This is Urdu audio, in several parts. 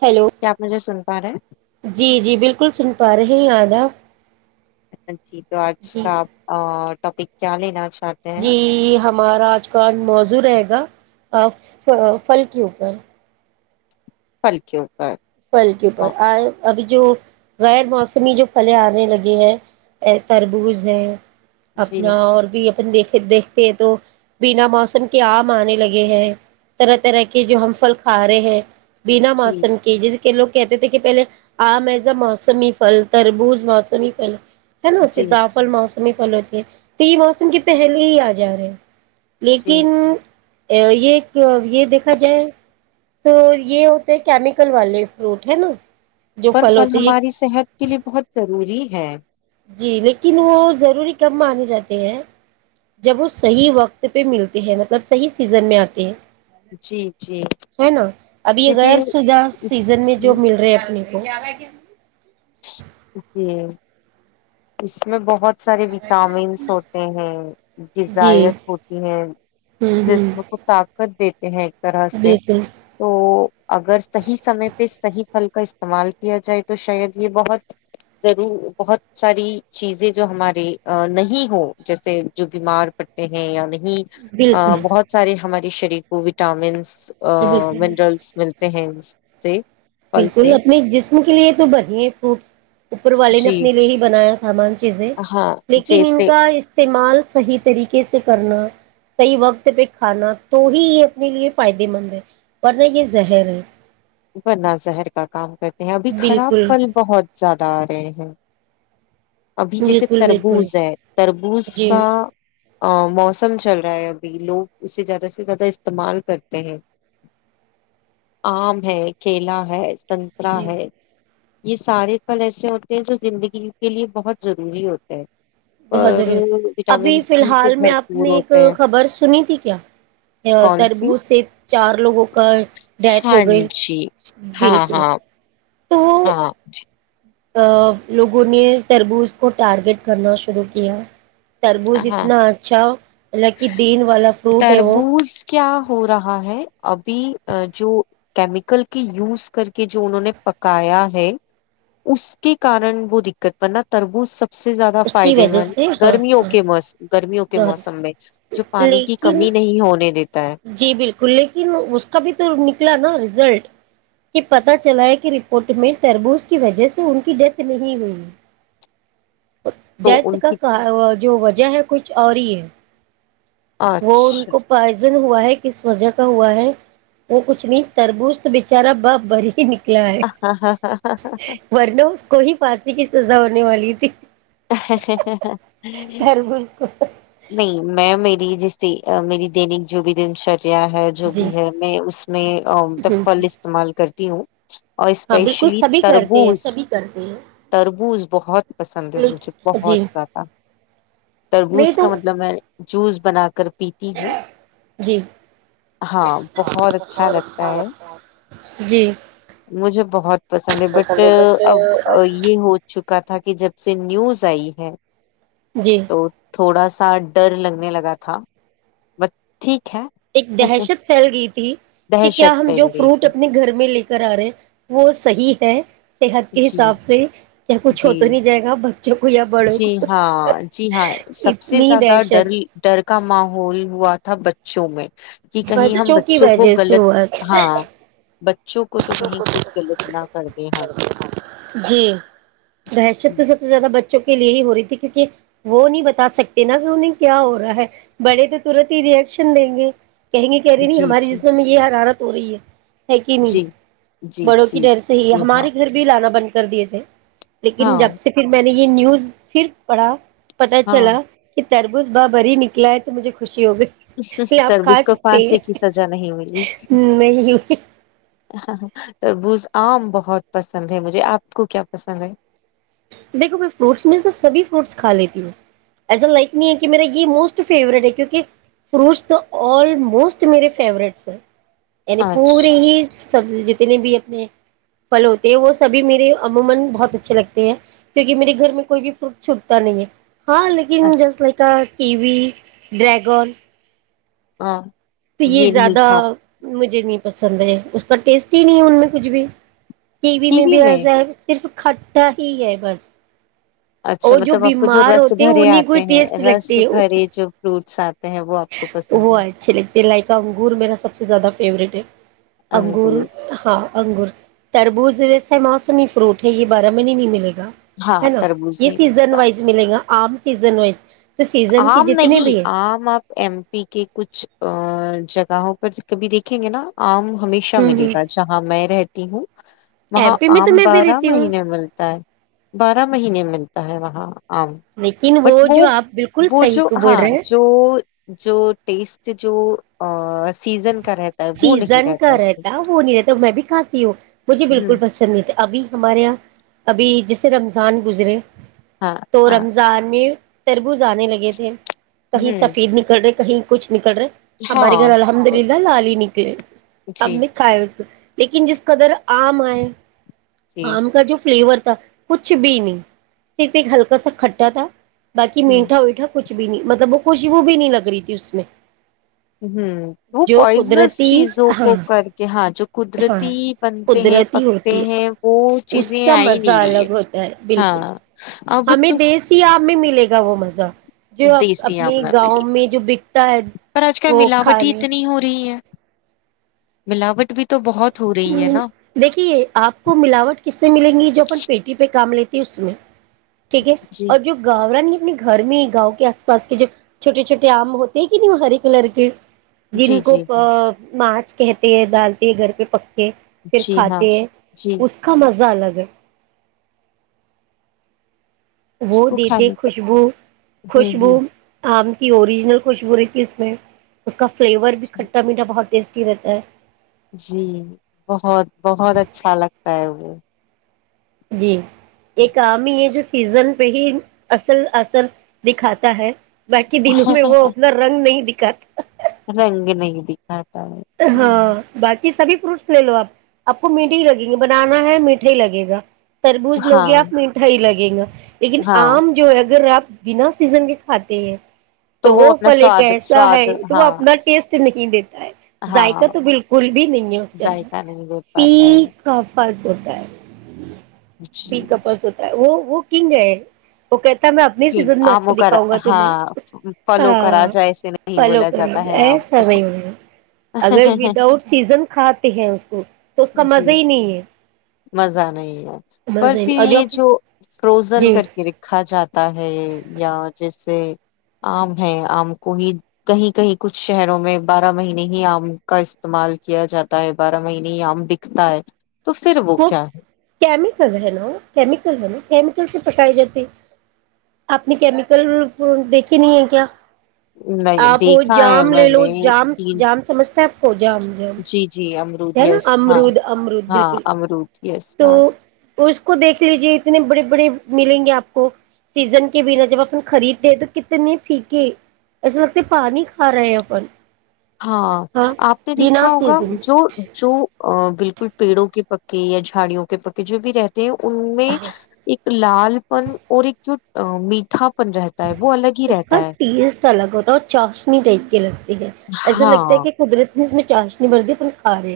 ہیلو کیا آپ مجھے سن پاریں جی جی بالکل سن پا رہے ہیں آیاد آپ چ جی [unintelligible] تو آج کا ٹاپک کیاالیناج جی ہماراج کٹ موزو رہے گا فل کے اوپر فلکو پھل کے پر آئے اب جو غیر موسمی جو پھلیں آنے لگے ہیں تربوز ہیں جی اپنا اور بھی دیکھے دیکھتے ہیں تو بنا موسم کے آم آنے لگے ہیں طرح طرح کے جو ہم پھل کھا رہے ہیں بنا جی موسم کے جس کے لوگ کہتے تھے کہ پہلے آ م ایزا موسمی پھل تربوز موسمی فل ہیلو جی سھا آپل موس پل ہوتی ہے تو یہ موسم کے پہلے ہی آ جا رہے جی لیکن یہ یہ دیکھا جائے تو یہ ہوتے کیمیکل والے فروٹ ہے ن اور پھل ہماری صحت کے لیے بہت دضوری ہے جی لیکن وہ ضروری کب مانے جاتے ہیں جب وہ صحیح وقت پہ ملتے ہیں مطلب صحیح سیزن میں آتے ہیں جی جی ہے نا اب یہ غیر کیونکہ شدہ اس سیزن میں جو مل رہے اپنے نہیںیال ہے کیا جی اس میں بہت بہت سارے وٹامنس ہوتے ہیں جی ڈزائت ہوتی ہیں ہوں ہوں جسم کو طاقت دی کہ طرحتے بالکل تو اگر صحیح سمے پہ صحیح پھل کا استعمال کیا جائے تو شاید یہ بہت ضرور بہت ساری چیزیں جو ہمارے نہیں ہو جیسے جو بیمار پڑتے ہیں یا نہیں بالکل بہت سارے ہمارے شریفو وٹامنس جی بالکل منرلس ملتے ہیں جی بالکل اپنے جسم کے لیے تو بڑیں خوب [unintelligible] اوپر والے نے جی اپنے لیے ہی بنایا سامان [unintelligible] چیزیں ہاں لیکن ان جیسے کا استعمال صحیح طریقے سے کرنا صحیح وقت پہ کھانا تو ہی یہ اپنے لیے فائدے مند ہے ورنہ یہ زہر ہے بنا زہر کا کام کرتے ہیں ابھی خراب بالکل پھل بہت زیادہ آ رہے ہیں ابھی جیسے بالکل بالکل تربوز ہے تربوز جی کا ا موسم چل رہا ہے ابھی لوگ اسے زیادہ سے زیادہ استعمال کرتے ہیں آم ہے کلا ہے سنترہ جی ہے یہ سارے پھل ایسے ہوتے ہیں جو زندگی کے لیے بہت ضروری ہوتے ہیں بہت اور ضرور وٹامن ابھی فی سی سے الحال میں آپ بھرپور نے ایک ہوتے ہیں خبر سنی تھی کیا کون سی تربوز سے چار لوگوں کا ڈیتھ ہاں ہو گئی ہاں بالکل ہاں تو ہاں جی لوگوں نے تربوز کو ٹارگیٹ کرنا شروع کیا تربوز ہاں اتنا اچھا مطب کہ دین والا فروٹ ہے وہ تربوز کیا ہو رہا ہے ابھی جو کیمیکل کے یوز کر کے جو انہوں نے پکایا ہے اس کے کارن وہ دقت ورنہ تربوز سب سب سے زیادہ اس کی فائدے وجہ مند سے ہاں گرمیوں ہاں موس گرمیوں کے گہری موسم میں جو پانی کی لیکن کمی نہیں ہونے دیتی جی بالکل لیکن اس کا بھی تو نکلا نا رزلٹ کہ پتا چلا ہے کہ رپورٹ میں تربوز کی وجہ سے ان کی ڈیتھ نہیں ہوئی تو ڈیتھ ان کی کا جو وجہ ہے [unintelligible] کچھ اور ہی ہے وہ ان اچھا کو پ ہوا ہے کس وجہ کا ہوا ہے وہ کچھ نہیں تربوز تو بےچارا باپ بری ہی نک ورنو اس کو ہی پات [unintelligible] کی سزا ہونے والی تھی نہیں [unintelligible] تربوز کو میں میری جس کی میری دینک جوب دن شر ہے جو جی بھی ہے میں اس میں پل استعمال کرتی کیوں [unintelligible] اور ہاں بالکل اسپیشلی سبھی کرتے ہیں تربوز سبھی کرتے ہیں تربوز بہت پسند ہے مجھے اچ لیک جی بہت زیادہ نہیں تربوز تو کا مطلب میں جوس بنا کر پیتی ہوں جی ہاں بہت اچھا لگتا ہے جی مجھے بہت پسند ہے بٹ اب یہ ہو چک کہ تھا کہ جب سے نیوز صحیح ہے جی تو تھوڑا سا سا ڈر لگنے لگا تھا ٹھیک ایک ہے دہشت پھیل گئی تھی کہ کیا دہشت ہم پھیل جو گئی فروٹ تھی اپنے گھر میں لے کر آ رہے ہیں وہ صحیح ہے سے [unintelligible] صحت کے جی حساب سے [unintelligible] کچھ جی ہو تو نہیں جائے گا [unintelligible] یا بڑوں جی کو ہاں جی ہاں سب سے اتنی زیادہ ڈر دہشت ڈر کا ماحول ہوا تھا تھا بچوں میں [unintelligible] کہ کہیں ہم کی بچوں کو وجہ سے غلط ہوا ہاں بچوں کو تو کہیں کچھ غلط نہ کرتے ہاں [unintelligible] جی دحشت تو سب سے زیادہ بچ کے لیے ہی ہو رہی تھی کیونکہ وہ نہیں بتا سکتے نا کہ انہیں کیا ہو رہا ہے بڑے تو تورت ہی ریئشن دیں گے [unintelligible] کہیں گی کہہ رہی نی جی ہماری جی جسم میں یہ حرارت [unintelligible] اوری [unintelligible] ہے کہ نہیں جی جی بڑوں کی جی ڈر سے ہی ہے جی ہاں ہمارے گھر بھی لانا بنتا [unintelligible] کر دیے تھے [unintelligible] لیکن ہاں جب سے پھر میں نے یہ نیوز پھر پڑھا [unintelligible] پتا ہاں چلا [unintelligible] تربوز باہ بری ہی نکلا ہے تو مجھے خوش [unintelligible] ا ہو گئی پ آپ کھا تربوز کو سکتے پھانسی کی ہیں سزا نہیں نہیں ہو ہ تربوز آم بہت پسند ہے مجھے آپ کو کیا پسند ہے دیکھو میں فروٹس میں تو سبھی فروٹس کھا لیتی ہوں ایسا لائک نہیں ہے کہ میرا یہ موسٹ فیوریٹ ہے کیونکہ فروٹس تو آ موسٹ میرے فیورٹس ہے نی آج پور ہی [unintelligible] کیونکہ میرے گھر میں کوئی بھی فروٹ چھوٹتا نہیں ہے ہاں لیکن اچھا just like T V dragon ہاں تو یہ نہیں زیادہ کھا مج مجھے نہیں پسند ہے اس کا ٹیسٹ ہی نہیں ہے ان میں کچھ بھی ٹی وی میں بھی ای صرف کھٹا ہی ہے بس اچھا اور مطلب آپ کو جو بیمار رس ہوتے ہیں بھرے انہیں کوئی آتے ہیں ٹیسٹ رس لگتی ہے بھرے جو فروٹ سات وہ اچھے لگتے لائکا انگور میرا سب سے زیادہ فیوریٹ ہے انگور ہاں انگور تربوز میںیس موسمی فروٹ ہے یہ بارہ میں نہیں ملے گا ہاں نا تربوز یہ نہیں ملے سیزن گا وائز ملے گا آم سیزن وائز تو سیزن کے آم جتنے نہیں بھی ہیں آم آپ ای پی کے کچھ جگہوں پر کبھی دیکھیں گے نا آم ہمیشہ ہوں ملے ہوں گا جہاں میں رہتی ہوں ایم وہاں پی میں تو آم میں بھی بارہ رہتی ہوں مہینے ملتا ہے بارہ مہینے ملتا ہے وہاں آم لیکن وہ جو آپ بالکل وہ صحیح جو کو بول ہاں رہے ہیں جو جو ٹیسٹ جو سیزن کا رہتا ہے وہ نہیں سیزن کا اس میں رہتا وہ نہیں رہتا میں بھی کھاتی ہوں مجھے ہ بالکل پسند نہیں تھا ابھی ہمارے یہاں ابھی جس اس سے رمضان گزرے ہاں تو ہاں رمضان میں تربوز آنے لگے تھے کہیں ہوں سفید نکل رہے کہیں کچھ نکل رہے ہمارے گھر ہاں الحمد لال ہی نکلے ہم جی نے کا لیکن جس قدر عام آئے جی آم کا جو فلیور تھا کچھ بھی نہیں صرف ایک ہلکا سا کھٹا تھا بای ہ ہوں میٹا ویٹا کچھ بھی نہیں مطلب وہ خوشی وہ بھی نہیں لگ رہی تھی اس میں ہاں وہ جو پوائزنس قدرتی چیزوں ہاں کو کر کے ہاں جو ہاں قدرتی بنتے ہیں قدرتی پکتے ہوتی ہیں وہ ہے اس چیزیں کا آ ہی مزہ نہیں رہی ہے الگ ہوتا ہاں اب تو س میں ملے گا وہ مزہ جو دیسی آم اپنے میں گاؤں ملی میں جو بکتا ہے وہ کھانا رہ ہے ملاوٹ بھی تو بہت ہو رہی ہے نا دیکھیے آپ کو ملاوٹ کس سے ملیں گی جو اپ پیٹی پہ کام لیتے اس میں ٹھیک ہے جی اور جو گاورا اپنے گھر میں ہی گاؤں کے آس پاس کے جو چھوٹے چھوٹے آم ہوتے ہیں کہ نہیں وہ ہرے کلر کے جن جی کو جی جی مارچ کہتے ہیں ڈالتے ہے گھر پہ پک پھر جی ہاں کھاتے ہیں جی اس کا مزہ الگ [unintelligible] وہ اس کو دیتے کھانے کا خوشبو ہ خوشبو ہ آم اوروریجنل خوشبو رہی ت اس میں اس کا [unintelligible] فلیور بھیھٹا میٹا بہت ٹیسٹ [unintelligible] کررتا ہے [unintelligible] جی بہت بہت اچھا لگتا ہے وہ [unintelligible] جی [unintelligible] ایک امی یہ جوس سیزن پہ ہی اصل اثر دکھاتا ہے [unintelligible] باقی دنوں میں وہ اپنا رنگ نہیں دکھ ک [unintelligible] رنگ نہیں دکھا ہاں باق [unintelligible] سبھی فروٹس لے لو آپ آپ کو میٹھے ہی لگیں گے بنانا ہے میٹھا ہی لگے گا تربوز لوی ہاں آپ میٹھائی لگی [unintelligible] گ [unintelligible] لیکن ہاں آم جو ہے اگر آپ بنا سیزن کے کھاتے ہیں تو وہ اپنا پھل ایک سواد کیسا ہے سواد تو وہ ہاں اپنا ٹیسٹ نہیں دیتا ہے ہاں ذائقہ تو بالکل بھی نہیں ہے اس کے ذائقہ نہیں دے اندر پاتا ہے یکا فرض ہوتا ہے پ جی کپس ہوتا ہے وہ وہ کنگ ہے وہ ہے میں اپنی سیزن میں آموں اچھا کا دکھاؤں گا تمہیں ہاں پلوں ہاں کااجا ایے نہیں فالو بولا کریں جاتا گے ہے آم ایسا کو نہیں ہوگا اگر وداؤٹ سیزن کھاتے ہیں اس کو تو اس کا جی مزہ ہی نہیں ہے مزہ نہیں ہے پر مزہ ہی پھر نہیں، اور یہ جو فروزن جی کر کے رکھا جاتا ہے یا جیسے آم ہے آم کو ہی کہیں کہیں کچھ شہروں میں بارہ مہینے ہی آم کا استعمال کیا جاتا ہے بارہ مہینے ہی آم بکتا ہے تو پھر وہ کیا ہے کیمیکل ہے نا کیمیکل ہے نا سے پکائے جاتے آپ نے کیمیکل دیکھے نہیں ہیں کیا نہیں آپ دیکھا ہے جام لے میں لو نے جام تین جام سمجھتا ہے پ جام جی جی ج امرود یس ہاں ہاں امرود یس ہاں تو اس کو دیکھ لیجے اتنے بڑے بڑے ملیں گے آپ کو سیزن کے بنا جب اپن خریدتے ہیں تو کتنے پھیکے ایسا لگتا پانی کھا رہے ہیں اپن ہاں آپ نے بنا دیکھا ہوگا سیزن جو جو ا بالکل پیڑوں کے پکے یا جھاڑی کے پکے جو بھی رہتے ہیں ان میں ایک لال پن اور ایک جو میٹھا پن رہتا ہے وہ الگ ہی اس رہتا کا ہے ٹیسٹ الگ ہوتا ہے اور چاشنی ٹائپ کی لگتی ہے ایسے ہاں لگتا ہے کہ قدرت اس میں چاشنی بر دی پن کھا رہے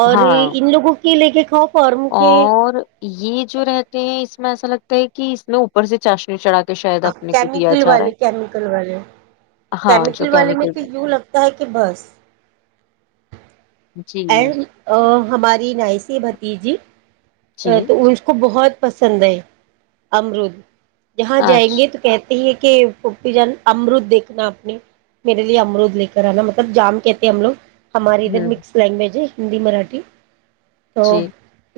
اور ہاں ان لوگوں [unintelligible] کی لے کےے خاپ [unintelligible] اور یہ جو رہتے ہیں اس میں ایسا لگتا کہ اس نے اوپر سے چاشنی چڑا ہاں کیمیکل والے کیمیکل والے ہاں جو کیمیکل والے میں تو یوں لگتا ہے کہ بس جی اڈ ہماری نائسی ب [unintelligible] ایجپٹ جی ا تو اس کو بہت [unintelligible] پسند ہے امرود جہاں جائیں گے اچھا تو کہتے ہی کہ فوپی جان امرود دیکھنا اپنے میرے لیے امرود لے کر آنا مطلب جام کہتے ہیں ہم لوگ ہماریے ادھر ہوں مکس بی جے ہندی مراٹھی تو جی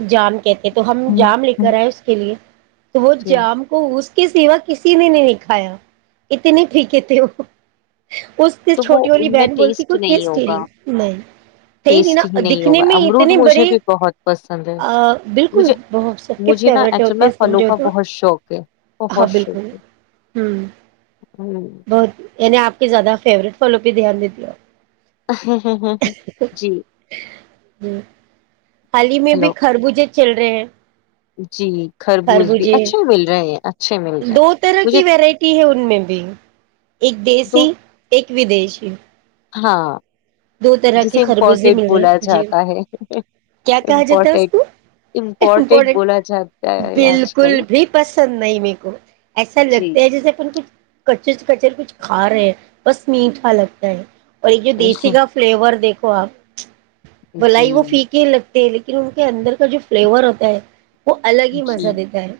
جان تو ہم ہوں جام لے ہوں کر آئے اس کے لیے تو وہ جی جام کو اس کے سوا کسی نے نہیں کھایا اتنے فیکای تھے وہ اس اس تو وہ چھوٹی والی ان میں بہن بولتی کوئی ٹیسٹ ہوگا نہیں اس میں ٹیسٹ ہی نہیں ہوگا امرود اتنے بڑے مجھے بھی بہت پسند ہے بالکل مجھے بہت سب کے مجھے نا فیوریٹ ایکچول ہوتے میں ہیں پھلوں سمجھو کا تو بہت شوق ہے ہاں بہت شوق بالکل ہے ہوں ہ بہت یعنی آپ کے زیادہ فیورٹ فالوں پہ دھیان دی تی ہو ہاں ہو ہو ہو جی ہوں حال ہی میں بھی ہلو خربوجے چل رہے ہیں جی خربوز بھی خربوجھے اچھے مل رہے ہیں اچھے مل رہے ہیں دو طرح مجھے کی ورائٹی ہے ان میں بھی ایک دو دیسی ایک ودیشی [unintelligible] ہاں دو طرح کے جسے خربوزیں امپورٹینٹ مل بولا رہے جی جاتا ہے کیا کہا جاتا ہے اس امپورٹینٹ کو امپورٹینٹ امپٹینٹ بولا جاتا ہے آج کل بالکل بھی پسند نہیں میرے کو ایسا جی لگتا ہے جیسے اپن کچھ کچر کچر کچھ کھا رہے بس میٹھا لگتا ہے اور ایک جو دیسی گ فلیور دیکھ واھ بلائی جی وہ فی کے لگ لیکن ان کے اندر کا جو فلیور ہوتا ہے وہ الگ ہی مزہ جی دیتا ہے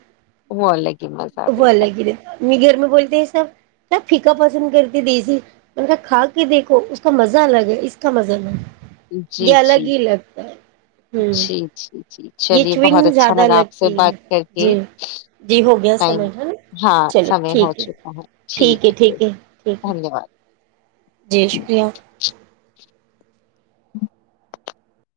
وہ الگ ہی مزہ وہ بیٹا الگ ہی دیتا ہے میرے گھر میں بولتے ہیں سب کیا پھیکا پسند کرتے دیسی میں نے کہا کھا کے دیکھو اس کا مزہ اسکا الگ ہے اس کا مزہ الگ ہے جی یہ جی الگ ہی لگتا ہے ہوں جی جی جی یہ چلیے بہت چوئنگ اچھا زیادہ لگا آپ سے لگتی ہے بات کر کے جی جی ہو گیا ٹائم سمجھ ہے نا ہاں چلو سمے ہو ٹھیک چکا ہے ٹھیک ہے دھنیہ واد جی شکریہ [inaudible]